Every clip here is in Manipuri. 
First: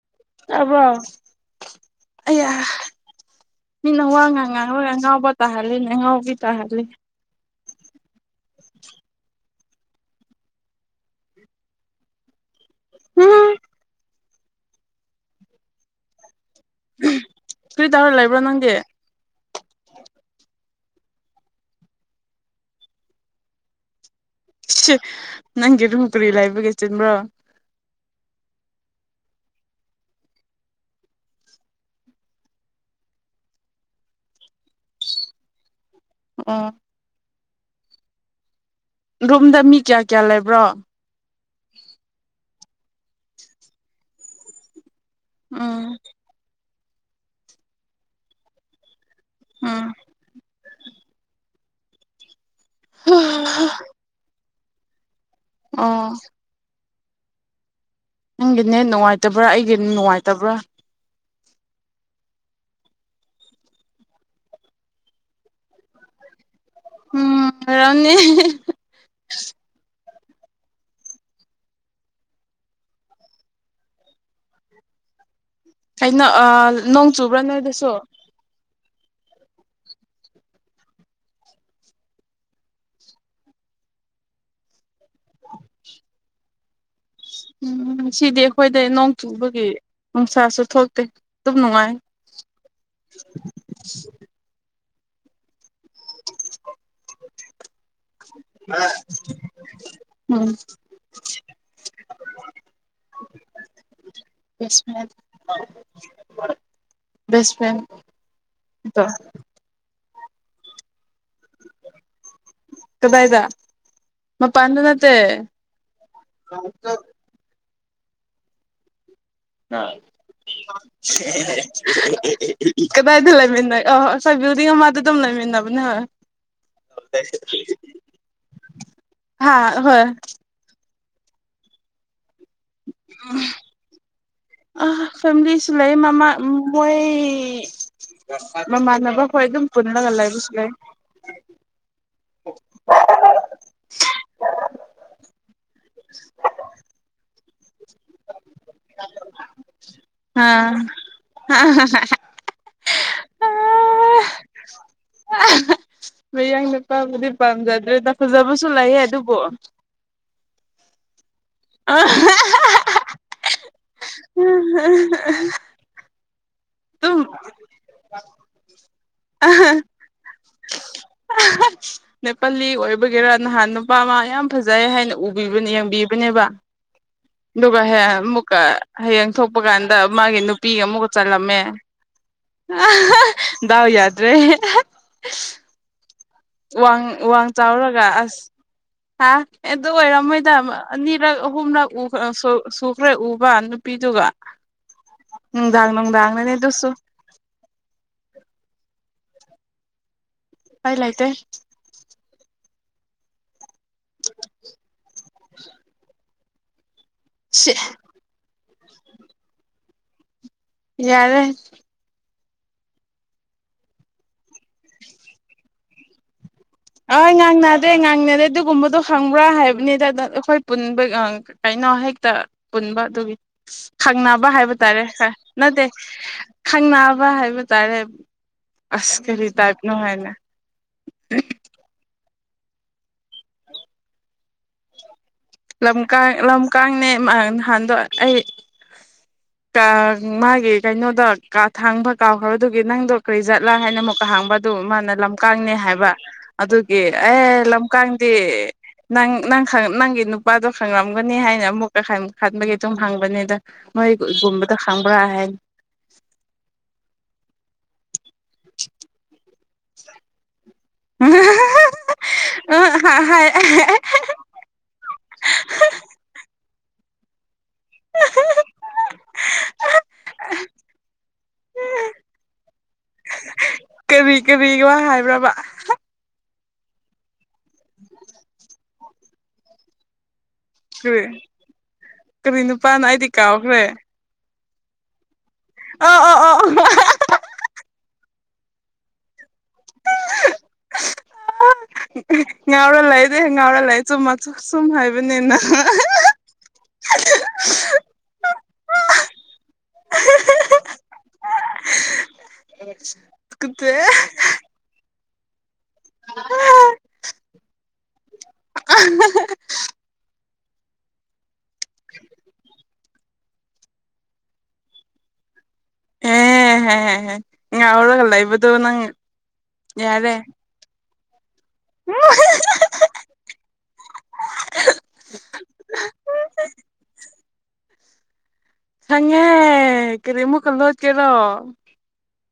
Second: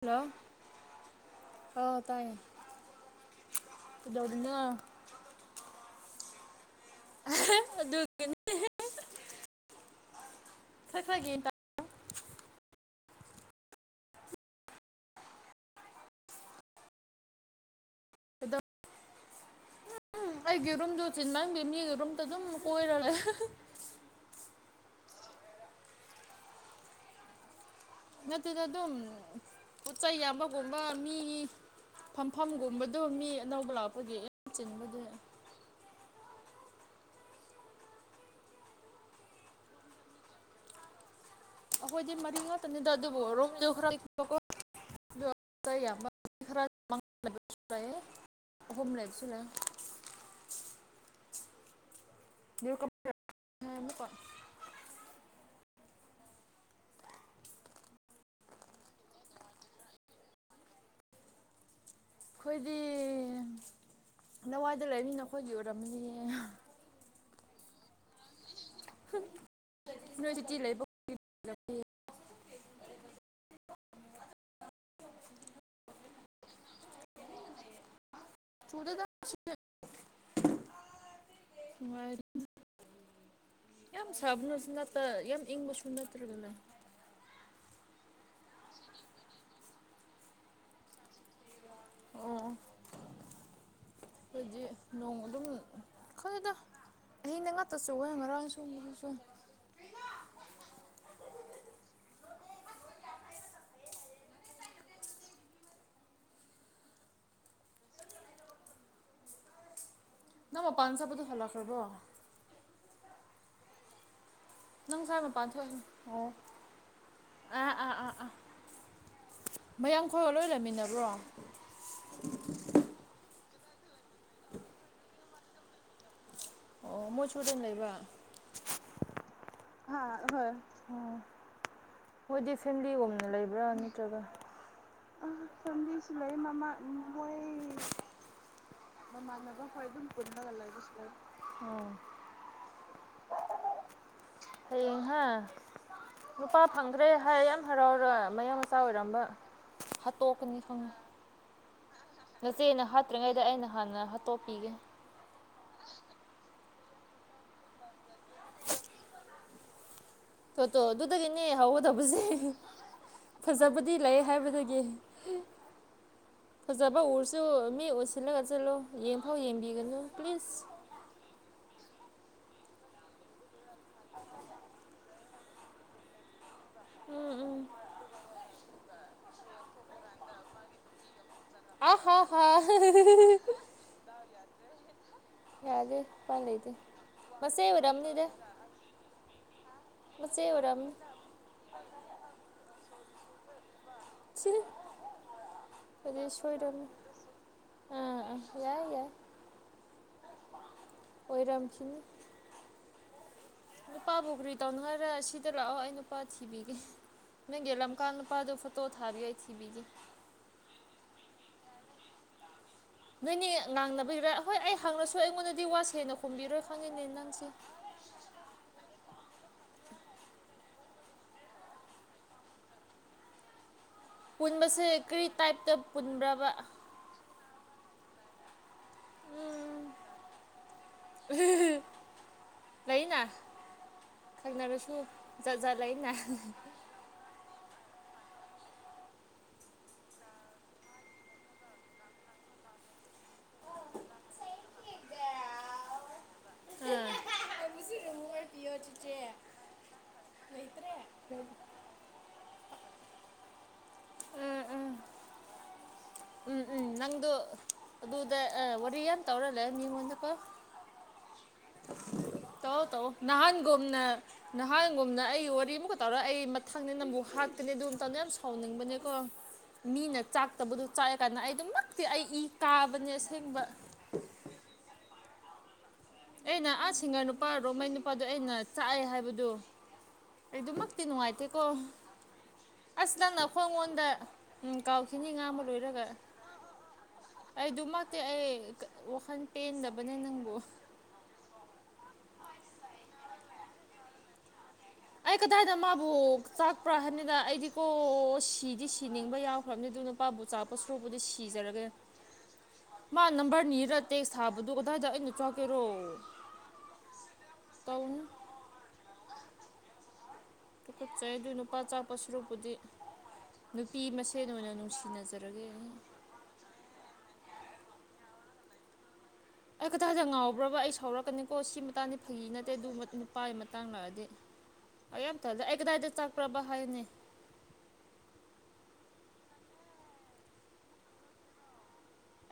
ꯍꯜꯂꯣ ꯑꯕꯣ ꯑꯥꯎ ꯑ ꯇꯥꯏꯌꯦ ꯃꯤꯅ ꯋꯥ ꯀꯩꯗꯧꯔꯤꯅꯣ ꯉꯉꯥꯡꯣꯏ ꯑ ꯉꯥꯎꯕ ꯇꯥꯍꯜꯂꯤꯅꯦ ꯑ ꯉꯥꯎꯕꯤ ꯇꯥꯍꯜꯂꯤ ꯑꯗꯨ ꯐꯒ ꯍ ꯀꯔꯤ ꯇꯧꯔ ꯂꯩꯕ꯭ꯔꯣ ꯅꯪꯒꯤ ꯎꯝ ꯑꯩꯒꯤ ꯔꯨꯝꯗꯣ ꯆꯤꯟ ꯅꯪꯗꯤ ꯃꯤꯒꯤ ꯔꯨꯝꯗ ꯑꯗꯨꯝ ꯀꯣꯏꯔ ꯂꯩ ꯅꯪꯒꯤ ꯔꯣꯡ ꯀꯨꯔꯤ ꯂꯥꯏꯕꯒ ꯆꯤꯟꯕ꯭ꯔꯣ ꯑꯗꯨꯠꯇꯗ ꯑꯗꯨꯝ ꯄꯣꯠ ꯆꯩꯩ ꯌꯥꯝꯕꯒꯨꯝꯕ ꯃꯤ ꯐꯝꯐꯝꯒꯨꯝꯕꯗ ꯃꯤ ꯑꯅꯧꯕ ꯂꯥꯛꯄꯒꯤ ꯌꯥꯝ ꯆꯤꯟꯕꯗꯤ ꯑꯣ ꯔꯨꯝꯗ ꯃꯤ ꯀꯌꯥ ꯀꯌꯥ ꯂꯩꯕ꯭ꯔꯣ ꯑꯩꯈꯣꯏꯗꯤ ꯃꯔꯤ ꯉꯥꯛꯇꯅꯤꯗ ꯑꯗꯨꯕꯨ ꯔꯨꯝꯁꯨ ꯈꯔꯣ ꯎꯝ ꯈꯔ ꯂꯩ ꯍꯣꯨꯝꯂꯁꯨꯂ ꯎꯝ ꯌ ꯀ ꯎꯝ ꯑꯥ ꯅꯪꯒꯤꯅꯦ ꯅꯨꯡꯉꯥꯏꯇꯕ꯭ꯔꯥ ꯑꯩꯒꯤ ꯅꯨꯡꯉꯥꯏꯇꯕ꯭ꯔꯥ ꯑꯩꯈꯣꯏꯗꯤ ꯅꯋꯥꯏꯗ ꯂꯩꯅꯤꯅ ꯑꯩꯈꯣꯏꯒꯤ ꯑꯣꯏꯔꯝꯃꯤꯅꯤꯌꯦ ꯎꯝ ꯔꯥꯎꯅꯤ ꯌꯨꯅꯤꯚꯔꯁꯤꯇꯤ ꯂꯩꯕ ꯑꯩꯅ ꯅꯣꯡ ꯆꯨꯕ꯭ꯔꯥ ꯅꯣꯏꯗꯁꯨ [unintelligible] ꯅꯨꯡꯉꯥꯏ ꯌꯥꯝ ꯁꯥꯕꯅꯁꯨ ꯉꯇ ꯌꯥꯝ ꯏꯪꯕꯁꯨ ꯅꯠꯇ꯭ꯔꯦꯗꯅ ꯎꯝ ꯁꯤꯗꯤ ꯑꯩꯈꯣꯏꯗ ꯅꯣꯡ ꯆꯨꯕꯒꯤ ꯅꯨꯡꯁꯥꯁꯨ ꯊꯣꯛꯇꯦ ꯑꯗꯨꯝ ꯅꯨꯡꯉꯥꯏ ꯑꯣ ꯑꯩꯈꯣꯏꯗꯤ ꯅꯣꯡ ꯑꯗꯨꯝ ꯈꯔꯗ ꯉꯇꯠꯁꯨ ꯉꯔꯥꯡꯁꯨ ꯉꯁꯨ [unintelligible] [unintelligible] ꯕꯦꯁ ꯐ꯭ꯔꯦꯟ [unintelligible] ꯅꯪ ꯃꯄꯥꯥꯟ ꯆꯠꯄꯗꯨ ꯍꯜꯂꯛꯈ꯭ꯔꯕꯣ ꯀꯗꯥꯏꯗ ꯃ ꯄꯥꯟꯗ ꯅꯪ ꯅꯠꯇ ꯉꯁꯥꯏ ꯃꯄꯥꯟ ꯊꯣꯛꯏ ꯑꯣ ꯑꯥ ꯑꯥ ꯑꯥ ꯑꯥ ꯃꯌꯥꯝꯡ ꯈꯣꯏꯒ ꯂꯣꯏ ꯂꯩꯃꯤꯟꯅꯕ꯭ꯔꯣ ꯀꯗꯥꯏꯗ ꯂꯩꯃꯤꯟꯅ ꯑꯣꯏ ꯑꯁꯥꯏ ꯕꯤꯜꯗꯤꯡ ꯑꯃꯗ ꯑꯗꯨꯝ ꯂꯩꯃꯤꯟꯅꯕꯅꯦ ꯍꯣꯏ ꯑꯣ ꯃꯣꯏꯁꯨꯗꯨꯝ ꯂꯩꯕ ꯍꯥ ꯍꯣꯏ ꯑꯣ ꯍꯣꯏꯗꯤ ꯐꯦꯃꯤꯂꯤꯒꯣꯝꯅ ꯂꯩꯕ꯭ꯔꯥ ꯅꯠꯇ꯭ꯔꯒ ꯐꯦꯝꯁꯤꯁꯨ ꯂꯩ ꯃꯃꯥ ꯃꯣꯏ [unintelligible] ꯃ ꯃꯥ ꯈꯣꯏ ꯃꯗ ꯑꯗꯨꯝ ꯍꯣꯏ ꯄꯨꯜꯂꯒ ꯂꯩꯕꯁꯨ ꯑꯗꯨꯝꯄꯅꯒꯜꯂ ꯂꯩ ꯑꯗꯨꯁꯀ ꯍꯌꯦꯡꯍ ꯅꯨꯄꯥ ꯐꯪꯈ꯭ꯔꯦ ꯍꯥꯏ ꯌꯥꯝ ꯍꯔꯥꯎꯔꯣꯏ ꯃꯌꯥꯝ ꯑꯆꯥ ꯑꯣꯏꯔꯝꯕ ꯑ ꯍꯥꯠꯇꯣꯛꯀꯅꯤ ꯈꯪꯉꯤ ꯅꯆꯦꯅ ꯍꯥꯠꯇ꯭ꯔꯤꯉꯩꯗ ꯑꯩꯅ ꯍꯥꯟꯅ ꯍꯥꯠꯇꯣꯛꯄꯤꯒꯦ ꯃꯌꯥꯡ ꯅꯨꯄꯥꯕꯨꯗꯤ ꯄꯥꯝꯖꯗ꯭ꯔꯦ ꯇ ꯐꯖꯕꯁꯨ ꯂꯩꯌꯦ ꯑꯗꯨꯕꯨ ꯐꯣꯇꯣ ꯑꯗꯨꯗꯒꯤꯅꯦ ꯍꯧꯒꯗꯕꯁꯦ ꯐꯖꯕꯗꯤ ꯂꯩ ꯍꯥꯏꯕꯗꯒꯤ ꯐꯖꯕ ꯑꯗꯨꯝ ꯎꯔꯁꯨ ꯃꯤ ꯑꯣꯏꯁꯤꯜꯂꯒ ꯆꯠꯂꯣ ꯌꯦꯡꯐꯥꯎ ꯌꯦꯡꯕꯤꯒꯅꯨ ꯄ꯭ꯂꯤꯖ ꯅꯦꯄꯥꯂꯤ ꯑꯣꯏꯕꯒꯦꯔꯥ ꯅꯍꯥꯟ ꯅꯨꯄꯥ ꯑꯃ ꯌꯥꯝ ꯐꯖꯩ ꯍꯥꯏꯅ ꯎ ꯌꯦꯡꯕꯤꯕꯅꯦꯕ ꯎꯝ ꯎꯝ ꯑꯗꯨꯒ ꯑꯃꯨꯛꯀ ꯍꯌꯦꯡ ꯊꯣꯜꯄ ꯀꯥꯟꯗ ꯃꯥꯒꯤ ꯅꯨꯄꯤꯒ ꯑꯃꯨꯛꯀ ꯆꯜꯂꯝꯃꯦ ꯑ ꯗꯥꯎ ꯌꯥꯗ꯭ꯔꯦ [unintelligible] ꯌꯥꯗꯦ ꯂꯩꯇꯦ ꯋꯥꯡ ꯃꯆꯦ ꯑꯣꯏꯔꯝꯅꯤꯗ ꯍꯥꯥ ꯑꯦꯗ ꯑꯣꯏ ꯃꯆꯦ ꯑꯣꯏꯔꯝꯅꯤ ꯔꯃꯣꯏꯗꯅꯤꯔꯛ ꯍꯅ ꯎ ꯁ ꯄꯨꯔ ꯎꯕ ꯅꯨꯄꯤꯗꯨꯒ ꯁꯤ ꯅꯨꯡꯗꯥꯡ ꯅꯨꯡꯗꯥꯡꯅꯅꯦ ꯑꯗꯨꯁꯨ ꯎꯝ ꯌꯥꯏ ꯌꯥꯏ ꯀꯥꯏꯂꯩꯇꯦ [unintelligible] ꯅꯨꯄꯥꯕꯨ ꯀ꯭ꯔꯤ ꯇꯧꯅꯤꯡꯉꯥꯏꯔ ꯁꯤꯗ ꯂꯥꯛꯑꯣ ꯑꯩ ꯅꯨꯄꯥ ꯊꯤꯕꯤꯒꯦ ꯅꯪꯒꯤ ꯁꯤ ꯂꯝꯀꯥ ꯅꯨꯄꯥꯗꯣ ꯇꯣ ꯊꯥꯔꯤꯏ ꯊꯤꯕꯤꯒꯤ ꯌꯥꯔꯦ ꯅꯣꯏꯅꯦ ꯉꯥꯡꯅꯕꯒꯤꯔ ꯍꯍꯣꯏ ꯑꯩ ꯍꯪꯉꯁꯨ ꯑꯩꯉꯣꯟꯗꯗꯤ ꯋꯥ ꯁꯦꯅ ꯀꯨꯝꯕꯤꯔꯣꯏ ꯈꯪꯉꯤꯅꯤ [unintelligible] ꯉꯥꯡꯅꯔꯦ ꯑꯗꯨꯒꯨꯝꯕꯗꯣ ꯈꯪꯕ꯭ꯔꯥ ꯍꯥꯏꯕꯅꯤꯗ ꯑꯩꯈꯣꯏ ꯄꯨꯟꯕ ꯀꯩꯅꯣ ꯍꯦꯛꯇ ꯄꯨꯟꯕ ꯑꯗꯨꯒꯤ ꯈꯪꯅꯕ ꯍꯥꯏꯕ ꯄꯨꯟꯕꯁꯦ ꯇꯥꯔꯦ ꯀꯔꯤ ꯇꯥꯏꯞꯇ ꯅꯠꯇꯦ ꯄꯨꯟꯕ꯭ꯔꯕ ꯈꯪꯅꯕ ꯍꯥꯏꯕ ꯇꯥꯏꯔꯦ ꯑꯁꯀ ꯇꯥꯏꯞꯅ ꯍꯥꯏꯅ ꯂꯩꯅ ꯈꯪꯡꯅꯔꯁꯨ ꯂꯝ ꯂꯝꯀꯅꯦ ꯅꯍꯥꯟꯗꯣ ꯑꯩ [unintelligible] ꯃꯥꯒꯤ ꯀꯩꯅꯣꯗ ꯀꯥ ꯊꯥꯡꯕ ꯀꯥꯎꯈ꯭ꯔꯕꯗꯨꯒꯤ ꯅꯪꯗꯣ ꯀꯔꯤꯖꯠꯂꯥ ꯍꯥꯏꯅ ꯑꯃꯨꯛ ꯍꯥꯡꯕ ꯑꯗꯨ ꯃꯥꯅ ꯂꯝꯀꯅꯦ ꯍꯥꯏꯕ ꯑꯗꯨꯒꯤ ꯑꯦ ꯑꯩꯕꯨꯁꯨ ꯂꯝꯀꯥꯡꯗꯤ ꯔꯤꯃꯨꯚꯔ ꯄꯤꯌꯣ ꯆꯤꯆꯦ ꯅꯪ ꯅꯪ ꯅꯪꯒꯤ ꯅꯨꯄꯥꯗꯣ ꯂꯩꯇ꯭ꯔꯦ ꯈꯪꯂꯝꯝꯒꯅꯤ ꯍꯥꯏꯅ ꯑꯃꯨꯛꯀ ꯈꯟꯕꯒꯤ ꯑꯗꯨꯝ ꯍꯪꯕꯅꯤꯗ ꯃꯣꯏ ꯎꯝ ꯒꯨꯝꯕꯗ ꯎꯝ ꯈꯪꯕ꯭ꯔꯥ ꯍꯥꯏ ꯎꯝ ꯎꯝ ꯅꯪꯗꯣ ꯑꯗꯨꯗ ꯋꯥꯔꯤ ꯌꯥꯝ ꯇꯧꯔꯂꯦ ꯃꯤꯉꯣꯟꯗꯀꯣ [unintelligible] ꯇꯧꯋꯣ ꯇꯧꯋꯣ ꯅꯍꯥꯟꯒꯨꯝꯅ ꯅꯍꯥꯟꯒꯨꯝꯅ ꯑꯩ ꯋꯥꯔꯤ ꯑꯃꯨꯛꯀ ꯇꯧꯔ ꯑꯩ ꯃꯊꯪꯅꯤ ꯅꯪꯕꯨ ꯍꯥꯠꯀꯅꯤ ꯑꯗꯨꯝ ꯇꯟꯗ ꯌꯥꯝ ꯁꯥꯎꯅꯤꯡꯕꯅꯦꯀꯣ ꯃꯤꯅ ꯆꯥꯛꯇꯕꯗꯨ ꯆꯥꯛꯑꯦ ꯀꯟꯅ ꯑꯩ ꯑꯗꯨꯝꯃꯛꯇꯤ ꯑꯩ ꯏ ꯀꯥꯕꯅꯦ ꯑꯁꯦꯡꯕ ꯀꯕꯤ ꯀꯕꯤꯒꯤ ꯋꯥ ꯍꯥꯏꯕ꯭ꯔꯕ ꯑꯩꯅ ꯑꯥ ꯁꯤꯡꯒꯔ ꯅꯨꯄꯥ ꯔꯣꯃꯩ ꯅꯨꯄꯥꯗꯣ ꯑꯩꯅ ꯆꯥꯛꯑꯦ ꯍꯥꯏꯕꯗꯨ ꯑꯩꯗꯨꯃꯛꯇꯤ ꯀꯔꯤ ꯅꯨꯡꯉꯥꯏꯇꯦꯀꯣ ꯀꯔꯤ ꯅꯨꯄꯥꯅ ꯑꯁ ꯑꯩꯗꯤ ꯅꯪꯅ ꯀꯥꯎꯈ꯭ꯔꯦ ꯈꯣꯡꯉꯣꯟꯗ ꯎꯝ ꯀꯥꯎꯈꯤꯅꯤ ꯉꯥꯡꯕ ꯂꯣꯏꯔꯒ ꯑꯣ ꯑꯣ ꯑꯣ ꯑꯩ ꯗꯨꯃꯛ ꯇꯦꯑꯩ ꯀ ꯋꯥꯈꯟ ꯄꯦꯟꯗꯕꯅꯦ ꯅꯪꯕꯨ ꯑꯥ ꯉꯥꯎꯔ ꯂꯩꯔꯦ ꯉꯥꯎꯔ ꯂꯩꯠ ꯆꯨꯝ ꯃꯛꯁꯨ ꯆꯨꯝ ꯑꯩ ꯍꯥꯏꯕꯅꯤꯅ ꯀꯗꯥꯏꯗ ꯃꯥꯕꯨ ꯆꯥꯛꯄ꯭ꯔꯥ ꯍꯥꯏꯝꯅꯤꯗ ꯑꯩꯗꯤ ꯀꯣ ꯁꯤꯗꯤ ꯁꯤꯅꯤꯡꯕ ꯌꯥꯎꯈ꯭ꯔꯝꯅꯤ ꯑꯗꯨ ꯅꯨꯄꯥꯕꯨ ꯆꯥꯞ ꯁꯔꯨꯕꯨꯗꯤ ꯁꯤꯖꯔꯒꯦ ꯃꯥ ꯅꯝꯕꯔꯅꯤꯔ ꯇꯦꯛꯁ ꯊꯥꯕꯗꯣ ꯑꯗꯥꯏꯗ ꯑꯩꯅ ꯆꯥꯛꯀꯦꯔꯣ ꯇꯧꯅꯨ ꯑꯍꯍ ꯄꯨꯈꯠꯆꯩꯗꯨꯏ ꯅꯨꯄꯥ ꯆꯥꯛꯄ ꯁꯨꯔꯨꯛꯄꯨꯗꯤ ꯅꯨꯄꯤ ꯃꯁꯦꯟ ꯑꯣꯏꯅ ꯅꯨꯡꯁꯤꯅꯖꯔꯒꯦ ꯑꯦ ꯍꯦ ꯍꯦ ꯍꯦ ꯉꯥꯎꯔꯒ ꯂꯩꯕꯗꯣ ꯅꯪ ꯑꯩ ꯀꯗꯥꯏꯗ ꯌꯥꯔꯦ ꯉꯥꯎꯕ꯭ꯔꯕ ꯑꯩ ꯁꯥꯎꯔꯛꯀꯅꯤꯀꯣ ꯁꯤ ꯃꯇꯥꯡꯗꯤ ꯐꯒꯤ ꯅꯠꯇꯦ ꯑꯗꯨꯝꯕ ꯅꯨꯄꯥꯒꯤ ꯃꯇꯥꯡ ꯂꯥꯛꯑꯗꯤ ꯑꯩ ꯌꯥꯝ ꯇꯜꯂꯦ ꯑꯩ ꯀꯗꯥꯏꯗ ꯆꯛꯄ꯭ꯔꯕ ꯍꯥꯏꯌꯨꯅꯦ ꯈꯪꯉꯦ ꯀꯔꯤ ꯑꯃꯨꯛꯀ ꯂꯣꯠꯀꯦꯔꯣ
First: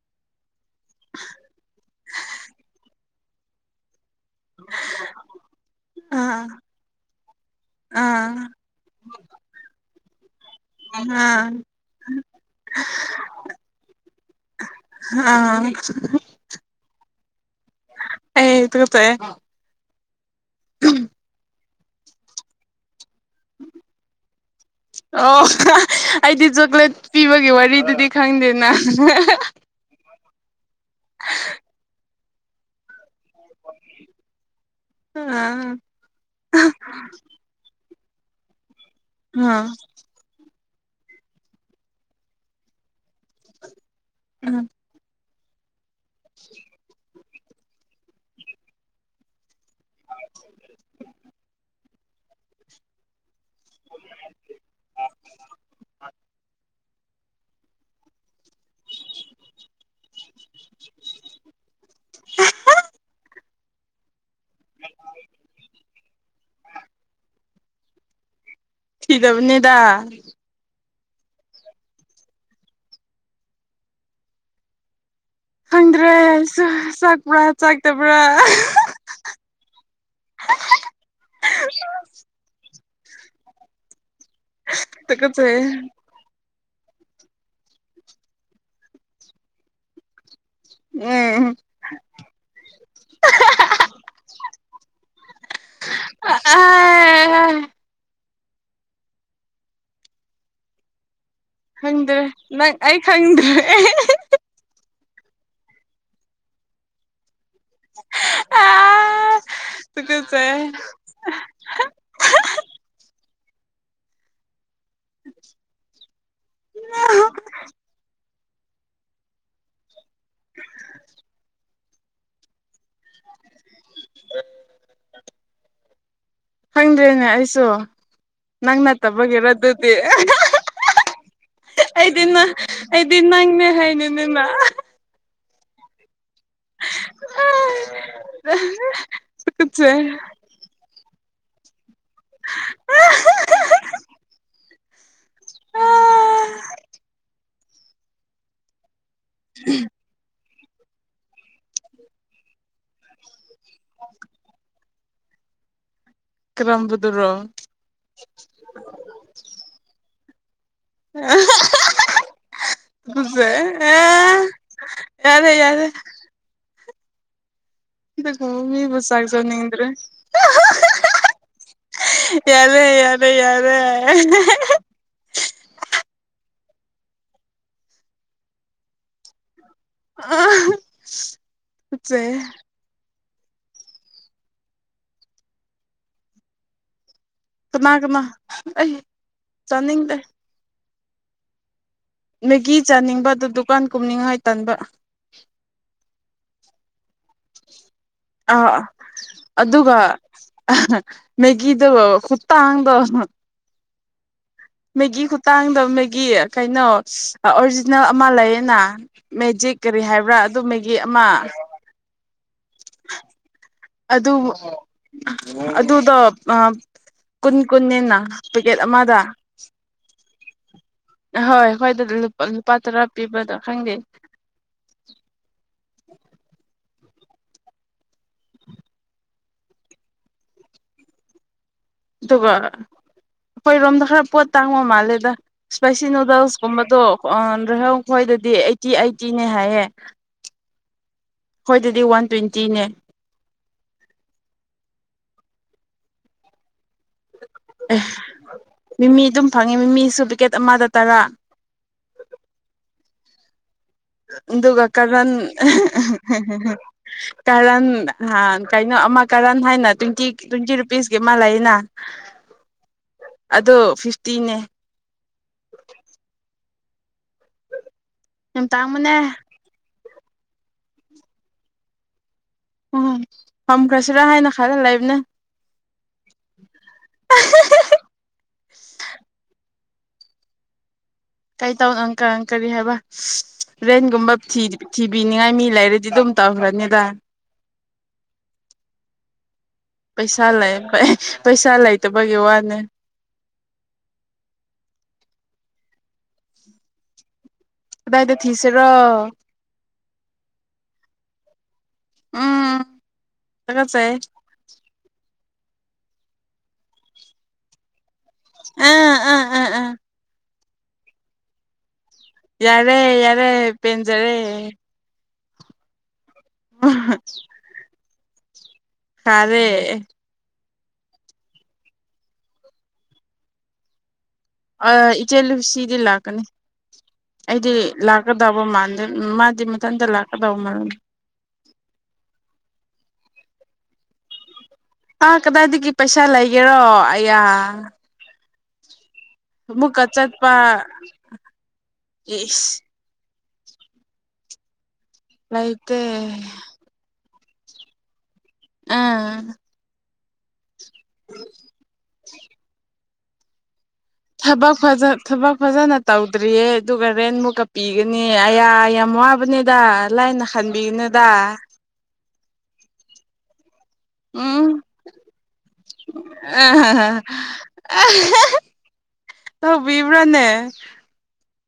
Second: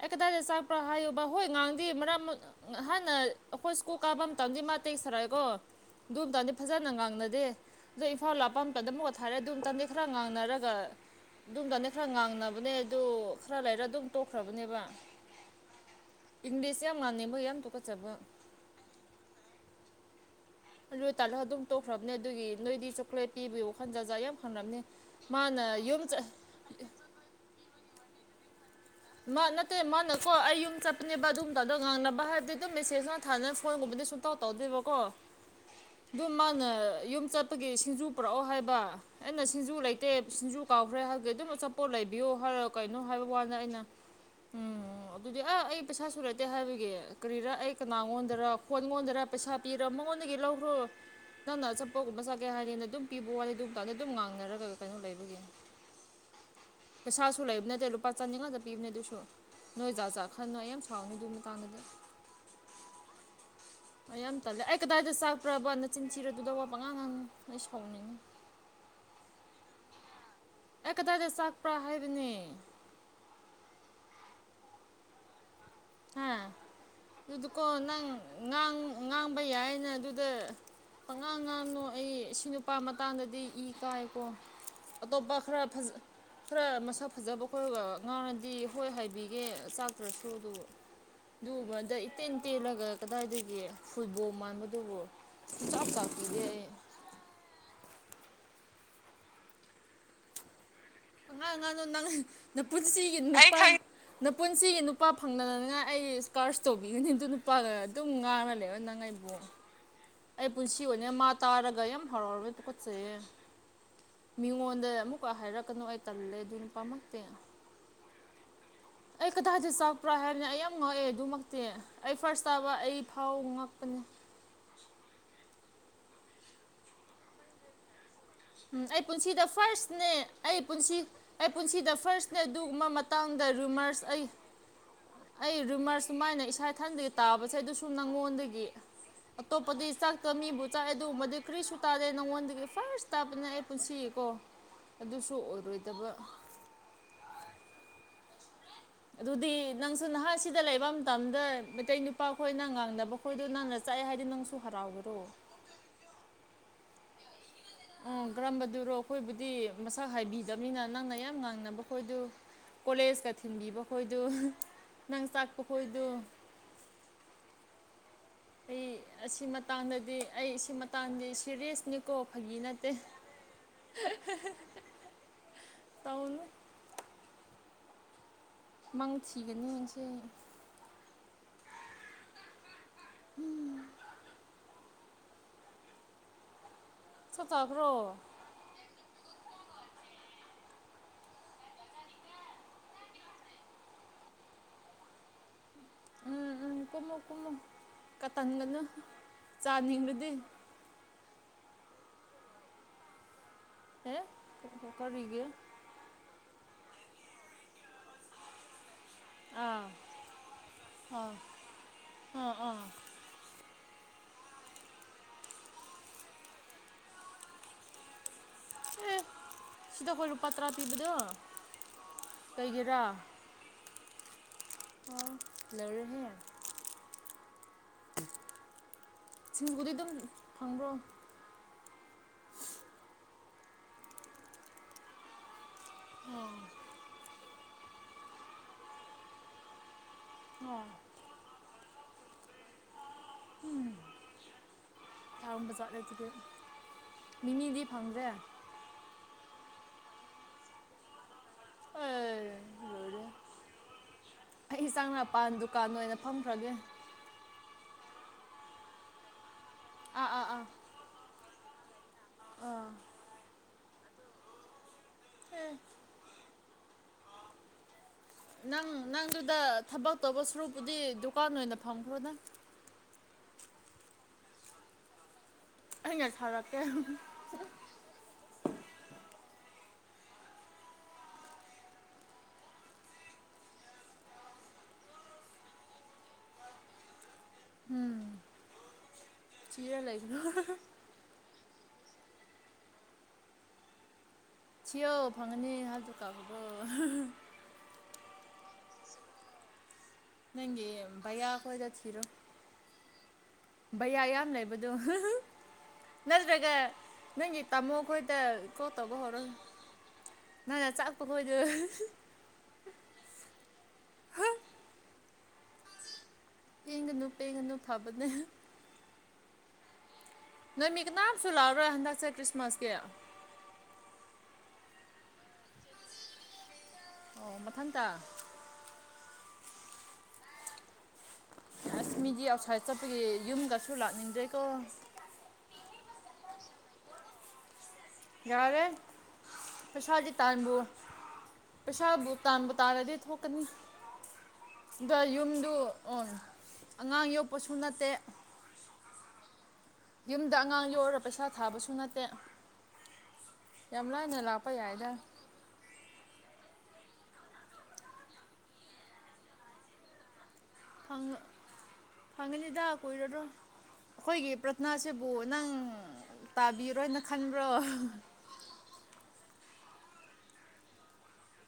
ꯑꯦ ꯀꯗꯥꯏꯗ ꯆꯥꯛꯄ꯭ꯔꯥ ꯍꯥꯏꯌꯨꯕ ꯍꯣꯏ ꯉꯥꯟꯗꯤ ꯃꯔꯛ ꯑꯃ ꯉꯍꯥꯟꯅ ꯑꯈꯣꯏ ꯁ꯭ꯀꯨꯜ ꯀꯥꯕꯝ ꯇꯝꯗꯤ ꯃꯥ ꯇꯦꯛꯁ ꯊꯔꯛꯑꯦꯒꯣ ꯑꯗꯨ ꯑꯥ ꯇꯝꯗꯤ ꯐꯖꯅ ꯉꯥꯡꯅꯗꯦ ꯑꯗꯣ ꯏꯝꯐꯥꯜ ꯑꯥ ꯂꯥꯛꯄꯝ ꯑꯗ ꯃꯨꯛ ꯊꯔꯦ ꯑꯗꯨꯝ ꯇꯪꯗꯤ ꯈꯔ ꯉꯥꯡꯅꯔꯛ ꯑꯥ ꯑꯗꯨꯝ ꯇꯅꯦ ꯈꯔ ꯉꯥꯡꯅꯕꯅꯦ ꯑꯗꯨ ꯈꯔ ꯂꯩꯔ ꯑꯗꯨꯝ ꯇꯣꯛ ꯅꯦꯕ ꯑꯥ ꯏꯪꯂꯤꯁ ꯌꯥꯝ ꯉꯥꯡꯅꯦꯕꯒꯤ ꯌꯥꯝ ꯇꯨꯀꯆꯕ ꯑꯩ ꯇꯨꯀꯠꯆꯩꯌꯦ ꯑ ꯂꯨ ꯇꯥꯜꯂꯣ ꯑꯗꯨꯝ ꯇꯣꯛꯈ꯭ꯔꯕꯅꯦ ꯑꯗꯨꯒꯤ ꯅꯣꯏꯗꯤ ꯆꯣꯀ꯭ꯂꯦꯠ ꯄꯤꯕꯩ ꯋꯥꯈꯟ ꯖꯖꯥ ꯌꯥꯝ ꯍꯪꯅꯝꯅꯦ ꯃꯥꯅ ꯌꯨꯝ ꯆ ꯗꯤ ꯆꯣꯀ꯭ꯂꯦꯠ ꯄꯤꯕꯒꯤ ꯋꯥꯔꯤꯗꯨꯗꯤ ꯈꯪꯗꯦꯅ ꯃꯥ ꯅꯠꯇꯦ ꯃꯥꯅꯀꯣ ꯑꯩ ꯌꯨꯝ ꯆꯠꯄꯅꯦꯕ ꯑꯗꯨꯝ ꯇꯗ ꯉꯥꯡꯅꯕ ꯍꯥꯏꯕꯗꯤ ꯑꯗꯨꯝ ꯃꯦꯁꯦꯖ ꯉꯠ ꯊꯥꯅ ꯐꯣꯟꯒꯨꯝꯕꯗꯤ ꯁꯨꯡꯇꯧ ꯇꯧꯗꯦꯕꯀꯣ ꯑꯥ ꯑꯗꯨ ꯃꯥꯅ ꯌꯨꯝ ꯆꯠꯄꯒꯤ ꯁꯤꯡꯖꯨ ꯄꯨꯔꯛꯑꯣ ꯍꯥꯏꯕ ꯑꯩꯅ ꯑꯥ ꯁꯤꯡꯖꯨ ꯂꯩꯠ ꯇꯦ ꯁꯤꯡꯖꯨ ꯀꯥꯎꯈ꯭ꯔꯦ ꯍꯥꯏꯕꯒꯤ ꯑꯗꯨꯝ ꯑꯆꯥꯄꯣꯠ ꯂꯩꯕꯤꯌꯣ ꯍꯥꯏꯔ ꯀꯩꯅꯣ ꯍꯥꯏꯕ ꯋꯥꯅ ꯑꯩꯅ ꯎꯝ ꯑꯗꯨꯗꯤ ꯑ ꯑꯩ ꯄꯩꯁꯥ ꯁꯨ ꯂꯩꯇꯦ ꯍꯥꯏꯕꯒꯤ ꯀꯔꯤꯔꯥ ꯑꯩ ꯀꯅꯥꯒꯣꯟꯗꯔ ꯈꯣꯟꯉꯣꯟꯗꯔ ꯄꯩꯁꯥ ꯄꯤꯔ ꯃꯉꯣꯟꯗꯒꯤ ꯂꯧꯈ꯭ꯔꯣ ꯅꯪꯅ ꯆꯞ ꯀꯣꯒꯨꯝꯕ ꯆ ꯀꯦ ꯍꯥꯏꯔꯤꯅ ꯑꯗꯨꯝ ꯄꯤꯕ ꯋꯥꯠꯂꯦ ꯑꯗꯨꯝ ꯇꯥꯟꯗ ꯑꯗꯨꯝ ꯉꯥꯡꯅꯔꯒ ꯀꯩꯅꯣ ꯂꯩꯕꯒꯤꯟ ꯄꯩꯁꯥꯁꯨ ꯂꯩꯕ ꯅꯠꯗꯦ ꯂꯨꯄꯥ ꯆꯥꯅꯤꯡꯉꯛꯇꯟ ꯄꯤꯕꯅꯦ ꯗꯨꯁꯨ ꯅꯣꯏ ꯖꯥ ꯖꯥ ꯈꯟꯅꯣ ꯑꯩ ꯌꯥꯝ ꯁꯥꯎꯅꯤ ꯑꯗꯨ ꯃꯇꯥꯡꯗꯨꯗꯤ ꯎꯝ ꯑꯩ ꯌꯥꯝ ꯇꯜꯂꯦ ꯑꯩ ꯀꯗꯥꯏꯗ ꯆꯥꯛꯄꯔꯥꯕ ꯅꯆꯤꯟꯊꯤꯔ ꯋꯥ ꯄꯉꯥꯡ ꯉꯥꯡ ꯅꯨ ꯑꯩ ꯁꯥꯎꯅꯤꯡꯉꯤ ꯊꯤꯗꯕꯅꯦꯗ ꯑꯦ ꯀꯗꯥꯏꯗ ꯆꯥꯛꯄ꯭ꯔꯥ ꯍꯥꯏꯕꯅꯦ ꯈꯪꯗ꯭ꯔꯦ ꯍꯥ ꯑꯩꯁꯨ ꯆꯥꯛꯄ꯭ꯔꯥ ꯑꯗꯨꯗꯨꯀꯣ ꯅꯪ ꯆꯥꯛꯇꯕ꯭ꯔꯥ ꯉꯥꯡ ꯉꯥꯡꯕ ꯌꯥꯏꯌꯦꯅ ꯑꯗꯨꯗ ꯄꯉꯥꯡ ꯉꯥꯡꯅꯣ ꯑꯩ ꯁꯤ ꯅꯨꯄꯥ ꯃꯇꯥꯡꯗꯗꯤ ꯏ ꯀꯥꯏꯀꯣ ꯑꯇꯣꯞꯄ ꯈꯔ ꯇꯨꯀꯠꯆꯩꯌꯦ ꯐꯖ ꯈꯔ ꯃꯁꯛ ꯐꯖꯕ ꯈꯣꯏꯒ ꯉꯥꯡꯔꯗꯤ ꯍꯣꯏ ꯍꯥꯏꯕꯤꯒꯦ ꯆꯥꯛꯇ꯭ꯔꯁꯨ ꯑꯗꯨ ꯎꯝ ꯑꯗꯨꯝꯕ ꯑꯗꯩ ꯇꯦꯟ ꯇꯦꯜꯂꯒ ꯀꯗꯥꯏꯗꯒꯤ ꯐꯨꯠꯕꯣꯜ ꯃꯥꯟꯕꯗꯨꯕꯨ ꯆꯥꯛꯄꯤꯗꯦ ꯑꯩ ꯑꯥꯏ ꯉꯥꯡ ꯉꯥꯡꯅꯣ ꯅꯪ ꯈꯪꯗ꯭ꯔꯦ ꯅꯪ ꯑꯩ ꯅꯄꯨꯟꯁꯤꯒꯤ ꯈꯪꯗ꯭ꯔꯦ ꯅꯄꯨꯟꯁꯤꯒꯤ ꯅꯨꯄꯥ ꯐꯪꯅꯅꯉꯥꯏ ꯑꯩ ꯏꯁ꯭ꯀꯥꯔꯁ ꯇꯧꯕꯤꯒꯅꯤ ꯑꯗꯨ ꯅꯨ ꯅꯨꯄꯥꯒ ꯑꯗꯨꯝ ꯉꯥꯡꯔ ꯂꯩꯔꯣ ꯅꯪ ꯑꯩꯕꯨ ꯑꯥ ꯑꯩ ꯇꯨꯀꯠꯆꯩꯌꯦ ꯄꯨꯟꯁꯤ ꯃꯥ ꯇꯥꯔꯒ ꯌꯥꯝ ꯍꯔꯥꯎꯔꯅꯤ ꯇꯨꯀꯠꯆꯩꯌꯦ ꯃꯤꯉꯣꯟ ꯑꯗꯩ ꯑꯃꯨꯛꯀ ꯍꯥꯏꯔꯛꯀꯅꯨ ꯑꯩ ꯇꯜꯂꯦ ꯑꯗꯨ ꯅꯨꯄꯥꯃꯛꯇꯦ ꯑꯩ ꯀꯗꯥꯏꯗ ꯆꯥꯛꯄ꯭ꯔꯥ ꯍꯥꯏꯕꯅꯤ ꯑꯩ ꯌꯥꯝ ꯉꯛꯑꯦ ꯑꯗꯨꯃꯛꯇꯤ ꯑꯩ ꯐꯥꯔꯁ ꯇꯥꯕ ꯑꯩ ꯐꯥꯎ ꯉꯛꯄꯅꯤ ꯑꯦ ꯈꯪꯗꯦꯅꯦ ꯑꯩꯁꯨ ꯅꯪ ꯑꯩ ꯄꯨꯟꯁꯤꯗ ꯅꯠꯇꯕꯒꯤꯔ ꯑꯗꯨꯗꯤ ꯐꯥꯔꯁꯅꯦ ꯑꯩ ꯄꯨꯟꯁꯤ ꯑꯩ ꯄꯨꯟꯁꯤꯗ ꯑꯩꯗꯤ ꯐꯥꯔꯁꯅꯦ ꯅꯪ ꯑꯗꯨꯒꯨꯝꯕ ꯑꯩꯗꯤ ꯃꯇꯥꯡꯗ ꯅꯪꯅꯦ ꯔꯨꯃꯔꯁ ꯑꯩ ꯍꯥꯏꯅꯤꯅ ꯑꯩ ꯔꯨꯃꯔꯁ ꯁꯨꯃꯥꯏꯅ ꯏꯁꯥ ꯊꯟꯒꯤ ꯇꯥꯕꯁꯦ ꯑꯗꯨ ꯁꯨꯝ ꯅꯪꯉꯣꯟꯗꯒꯤ ꯑꯇꯣꯞꯄꯗꯤ ꯇꯨꯀꯠꯆꯩ ꯆꯥꯛꯀꯕꯨ ꯆꯥꯏ ꯑꯗꯨꯒꯨꯝꯕꯗꯤ ꯀꯔꯤꯁꯨ ꯇꯥꯗꯦ ꯅꯉꯣꯟꯗꯒꯤ ꯐꯥꯔꯁ ꯇꯥꯕꯅꯦ ꯑꯩ ꯄꯨꯟꯁꯤꯒꯤꯀꯣ ꯑꯗꯨꯁꯨ ꯑꯣꯏꯔꯣꯏꯗꯕ ꯑꯗꯨꯗꯤ ꯅꯪꯁꯨ ꯅꯍꯥꯟ ꯁꯤꯗ ꯂꯩꯕ ꯃꯇꯝꯗ ꯃꯩꯇꯩ ꯅꯨꯄꯥꯈꯣꯏꯅ ꯉꯥꯡꯅꯕ ꯍꯣꯏꯗꯣ ꯅꯪꯅ ꯆꯥꯛꯑꯦ ꯍꯥꯏꯗꯤ ꯅꯪꯁꯨ ꯍꯔꯥꯎꯕꯔꯣ ꯀꯔꯝꯕꯗꯨꯔꯣ ꯑꯣ ꯀꯔꯝꯕꯗꯨꯔꯣ ꯑꯩꯈꯣꯏꯕꯨꯗꯤ ꯃꯁꯛ ꯍꯥꯏꯕꯤꯗꯕꯅꯤꯅ ꯅꯪꯅ ꯌꯥꯝ ꯉꯥꯡꯅꯕ ꯈꯣꯏꯗꯨ ꯀꯣꯂꯦꯖꯀ ꯇꯨꯀꯠꯆꯩ ꯊꯤꯟꯕꯤꯕꯈꯣꯏꯗꯨ ꯅꯪ ꯌꯥꯔꯦ ꯆꯥꯛꯄ ꯌꯥꯔꯦ ꯈꯣꯏꯗꯨ ꯏ ꯑꯩ ꯑꯁꯤ ꯍꯃꯤꯕꯨꯁꯒꯖꯅꯤꯗ꯭ꯔꯦ ꯃꯇꯥꯡꯗꯗꯤ ꯑꯩ ꯁꯤ ꯃꯇꯥꯡꯗꯤ ꯁꯦꯔꯤꯌꯁꯅꯤꯀꯣ ꯐꯥꯒꯤ ꯌꯥꯗꯦ ꯅꯠꯇꯦ ꯌꯥ [unintelligible] ꯂꯩ ꯌꯥꯗ [unintelligible] ꯇꯧꯅꯣ ꯃꯪ ꯊꯤꯒꯅꯤꯍꯁꯦ ꯇꯨꯒꯠꯆꯩꯌꯦ ꯎꯝ ꯆꯥꯛ ꯆꯥꯈ꯭ꯔꯣ ꯀꯥꯅ ꯀꯥꯅ ꯑꯩ ꯆꯅꯤꯡꯗꯦ ꯃꯦꯒꯤ ꯆꯥꯅꯤꯡꯕ ꯑꯗꯨ ꯗꯨꯀꯥꯟ ꯀꯨꯝꯅꯤꯡꯉꯥꯏ ꯇꯟꯥꯟꯕ ꯎꯝ ꯎꯝ ꯀꯨꯝꯃꯨ ꯀꯨꯝꯃꯨ ꯀꯇꯟꯒꯅ ꯆꯥꯅꯤꯡꯕꯗꯤ ꯃꯦꯒꯤꯗꯕꯥ ꯈꯨꯇꯥꯡꯗ ꯍꯥ ꯃꯦꯒꯤ ꯈꯨꯇꯥꯡꯗ ꯃꯦꯒꯤ ꯀꯩꯅꯣ ꯑꯣꯔꯤꯖꯤꯅꯦꯜ ꯑꯃ ꯂꯩꯌꯦꯅ ꯃꯦꯖꯤꯛ ꯑꯥ ꯀꯔꯤ ꯍꯥꯏꯕ꯭ꯔꯥ ꯑꯗꯨꯝꯕꯒꯤ ꯑꯃ ꯑꯥ ꯑꯥ ꯑꯥ ꯑꯗꯨ ꯑꯗꯨꯗꯣ ꯀꯨꯟ ꯀꯨꯟꯅꯅꯤꯅ ꯄꯦꯀꯦꯠ ꯑꯦ ꯑꯃꯗ ꯁꯤꯗ ꯑꯩꯈꯣꯏ ꯂꯨꯄꯥ ꯇꯔꯥ ꯄꯤꯕꯗꯣ ꯑꯍꯣꯏ ꯑꯩꯈꯣꯏꯗ ꯂꯨꯄꯥ ꯀꯩꯒꯤꯔꯥ ꯇꯔꯥ ꯄꯤꯕꯗꯣ ꯈꯪꯗꯦ ꯑꯣ ꯂꯧꯧꯔꯦꯍꯦ ꯁꯤꯡꯕꯨꯗꯤ ꯑꯗꯨꯝ ꯐꯪꯕ꯭ꯔꯣ ꯑꯗꯨꯒ ꯑꯩꯈꯣꯏꯔꯣꯝꯗ ꯈꯔ ꯄꯣꯠ ꯇꯥꯡꯕ ꯃꯥꯜꯂꯦꯗ ꯏꯁꯄꯥꯏꯁꯤ ꯅꯨꯗꯜꯁꯀꯨꯝꯕꯗꯣ ꯔꯦꯍꯧ ꯈꯣꯏꯗꯗꯤ ꯑꯩꯠꯇꯤ ꯑꯩꯠꯇꯤꯅꯦ ꯍꯥꯏꯌꯦ ꯎꯝ ꯍꯣꯏ ꯑꯗꯨꯗꯤ ꯋꯥꯟ ꯇ꯭ꯋꯦꯟꯇꯤꯅꯦ ꯑꯔꯕ ꯆꯥꯠꯂꯦꯁꯤꯗꯤꯦ ꯃꯤꯅꯤꯗꯤ ꯐꯪꯗ꯭ꯔꯦ ꯃꯤꯃꯤ ꯑꯗꯨꯝ ꯐꯪꯉꯦ ꯃꯤꯃꯤꯁꯨ ꯄꯤꯀꯦꯠ ꯑꯃꯗ ꯇꯔꯥ ꯑꯣ ꯑꯗꯨꯒ ꯀꯔꯟ ꯀꯔꯟ ꯀꯩꯅꯣ ꯑꯃ ꯀꯔꯟ ꯍꯥꯏꯅ ꯇ꯭ꯋꯦꯟꯇꯤ ꯇ꯭ꯋꯦꯟꯇꯤ ꯄꯤꯁꯀꯤ ꯃꯥ ꯂꯩꯅ ꯑꯗꯨ ꯐꯤꯐꯇꯤꯅꯦ ꯎꯝ ꯌꯥꯝ ꯅꯪ ꯇꯥꯡꯕꯅꯦ ꯅꯪꯗꯨꯗ ꯊꯕꯛ ꯇꯧꯕ ꯁꯨꯔꯨꯄꯨꯗꯤ ꯗꯨꯀꯥꯟ ꯑꯣꯏꯅ ꯐꯪꯈ꯭ꯔꯣ ꯅꯪ ꯎꯝ ꯐꯝꯈ꯭ꯔꯁꯤꯔ ꯍꯥꯏꯅ ꯈꯜꯂ ꯂꯩꯕꯅꯦ ꯑꯩꯩꯅ ꯁꯥꯎꯔꯛꯀꯦ ꯀꯩꯇꯧꯅꯣꯪꯀꯪ ꯀꯔꯤ ꯍꯥꯏꯕ ꯔꯦꯟꯒꯨꯝꯕ ꯊꯤꯕꯤꯅꯤꯡꯉꯥꯏ ꯃꯤ ꯂꯩꯔꯗꯤ ꯑꯗꯨꯝ ꯇꯧ꯭ꯔꯅꯤꯗ ꯄꯩꯁꯥ ꯂꯩ ꯄꯩꯁꯥ ꯂꯩꯇꯕꯒꯤ ꯋꯥꯅꯦ ꯊꯤꯌ ꯐꯪꯉꯅꯤ ꯍꯜ ꯇꯨꯀꯥꯈꯕꯨ ꯗ ꯏꯗ ꯊꯁꯦꯔ ꯅꯪꯒꯤ ꯌꯥ ꯍꯣꯏꯗꯁꯤꯤꯔꯣ ꯎꯝ ꯇꯒꯠꯆꯩ ꯕꯩꯌꯥ ꯌꯥꯝ ꯂꯩꯕꯗꯣ ꯅꯠꯇ꯭ꯔꯒ ꯅꯪꯒꯤ ꯇꯥꯃꯣ ꯈꯣꯏ ꯀꯣꯠꯇꯧꯕ ꯑꯥ ꯍꯧꯔꯣ ꯑꯥ ꯑꯥ ꯑꯥ ꯅꯪꯅ ꯆꯥꯛꯄ ꯈꯣꯏꯗ ꯌꯥꯔꯦ ꯌꯥꯔꯦ ꯄꯦꯟꯖꯔꯦ ꯄꯒꯅꯨ ꯄꯦꯡꯒꯅꯨ ꯊꯕꯅꯦ ꯈꯔꯦ ꯅꯣꯏ ꯃꯤ ꯀꯅꯥꯝꯁꯨꯨ ꯂꯥꯎꯔꯣꯏ ꯍꯟꯗꯛꯁꯦ ꯈ꯭ꯔꯤꯁꯃꯥꯁꯀꯤ ꯏꯆꯦ ꯂꯨꯁꯤꯗꯤ ꯂꯥꯛꯀꯅꯤ ꯑꯩꯗꯤ ꯂꯥꯛ ꯇꯕ ꯃꯥꯟꯗ ꯎ ꯃꯥꯗꯤ ꯃꯊꯗ ꯂꯥꯛꯀꯗꯕ ꯃꯥ ꯑꯁ ꯃꯤꯗꯤ ꯑꯥꯎꯠꯁꯥꯏꯗ ꯆꯠꯄꯒꯤ ꯌꯨꯝꯒꯁꯨ ꯂꯥꯛꯅꯤꯡꯗ꯭ꯔꯦꯀꯣ ꯇꯥꯛ ꯀꯗꯥꯏꯗꯒꯤ ꯄꯩꯁꯥ ꯂꯩꯒꯦꯔꯣ ꯑꯌꯥ ꯌꯥꯔꯦ ꯑꯃꯨꯛꯀ ꯄ꯭ꯔꯁꯥꯗꯤ ꯆꯠꯄ ꯇꯥꯟꯕꯨ ꯄ꯭ꯔꯁꯥꯕꯨ ꯇꯥꯟꯕꯨ ꯏꯁ ꯇꯔꯗꯤ ꯊꯣꯛ ꯗ ꯌꯨꯝꯗꯨ ꯂꯩꯇꯦ ꯑꯣ ꯑꯉꯥꯡ ꯌꯣꯛꯄꯁꯨ ꯅꯠꯇꯦ ꯑꯥ ꯌꯨꯝꯗ ꯑꯉꯥꯡ ꯌꯧꯔꯒ ꯄꯩꯁꯥ ꯊꯥꯕꯁꯨ ꯅꯠꯇꯦ ꯌꯥꯝ ꯂꯥꯏꯅ ꯂꯥꯛꯄ ꯊꯕꯛ ꯐꯖ ꯌꯥꯏꯗ ꯊꯕꯛ ꯐꯖꯅ ꯇꯧꯗ꯭ꯔꯤꯌꯦ ꯑꯗꯨꯒ ꯔꯦꯟꯃꯨꯛꯀ ꯄꯤꯒꯅꯤ ꯑꯌꯥ ꯌꯥꯝ ꯋꯥꯕꯅꯤꯗ ꯂꯥꯏꯅ ꯈꯟꯕꯤꯅꯨꯗ ꯐꯪꯉꯥꯅꯤꯗ ꯀꯨꯏꯔꯥꯔꯣꯏꯗꯣ ꯑꯩꯈꯣꯏꯒꯤ ꯎꯝ ꯄ꯭ꯔꯊꯅꯥꯁꯤꯕꯨ ꯅꯪ ꯇꯥꯕꯤꯔꯣꯏꯅ ꯑꯥ ꯈꯟꯕ꯭ꯔꯣ ꯇꯧ ꯕꯤꯕ꯭ꯔꯅꯦ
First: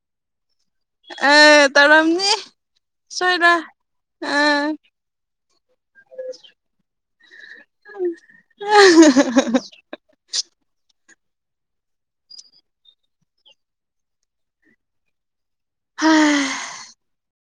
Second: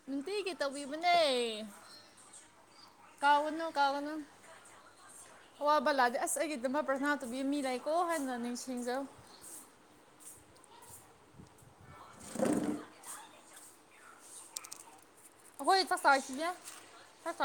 ꯅꯨꯡꯇꯤꯒꯤ ꯇꯧꯕꯤꯕꯅꯦ ꯑ ꯇꯧꯔꯝꯅꯤ ꯁꯣꯏꯔꯣꯏ ꯀꯥꯎꯒꯅꯨ ꯀꯥꯎꯒꯅꯨ ꯑ ꯑꯣꯋꯥꯕꯂꯥꯛꯑꯗꯤ ꯑꯁ ꯑꯩꯒꯤꯗꯨꯃꯛ ꯄ꯭ꯔꯁꯅꯥ ꯇꯧꯕꯤ ꯃꯤ ꯂꯩꯀꯣ ꯍꯥꯏꯅ ꯅꯤꯡꯁꯤꯡꯖꯧ [unintelligible] ꯍꯥꯏ [unintelligible] ꯆꯥꯛ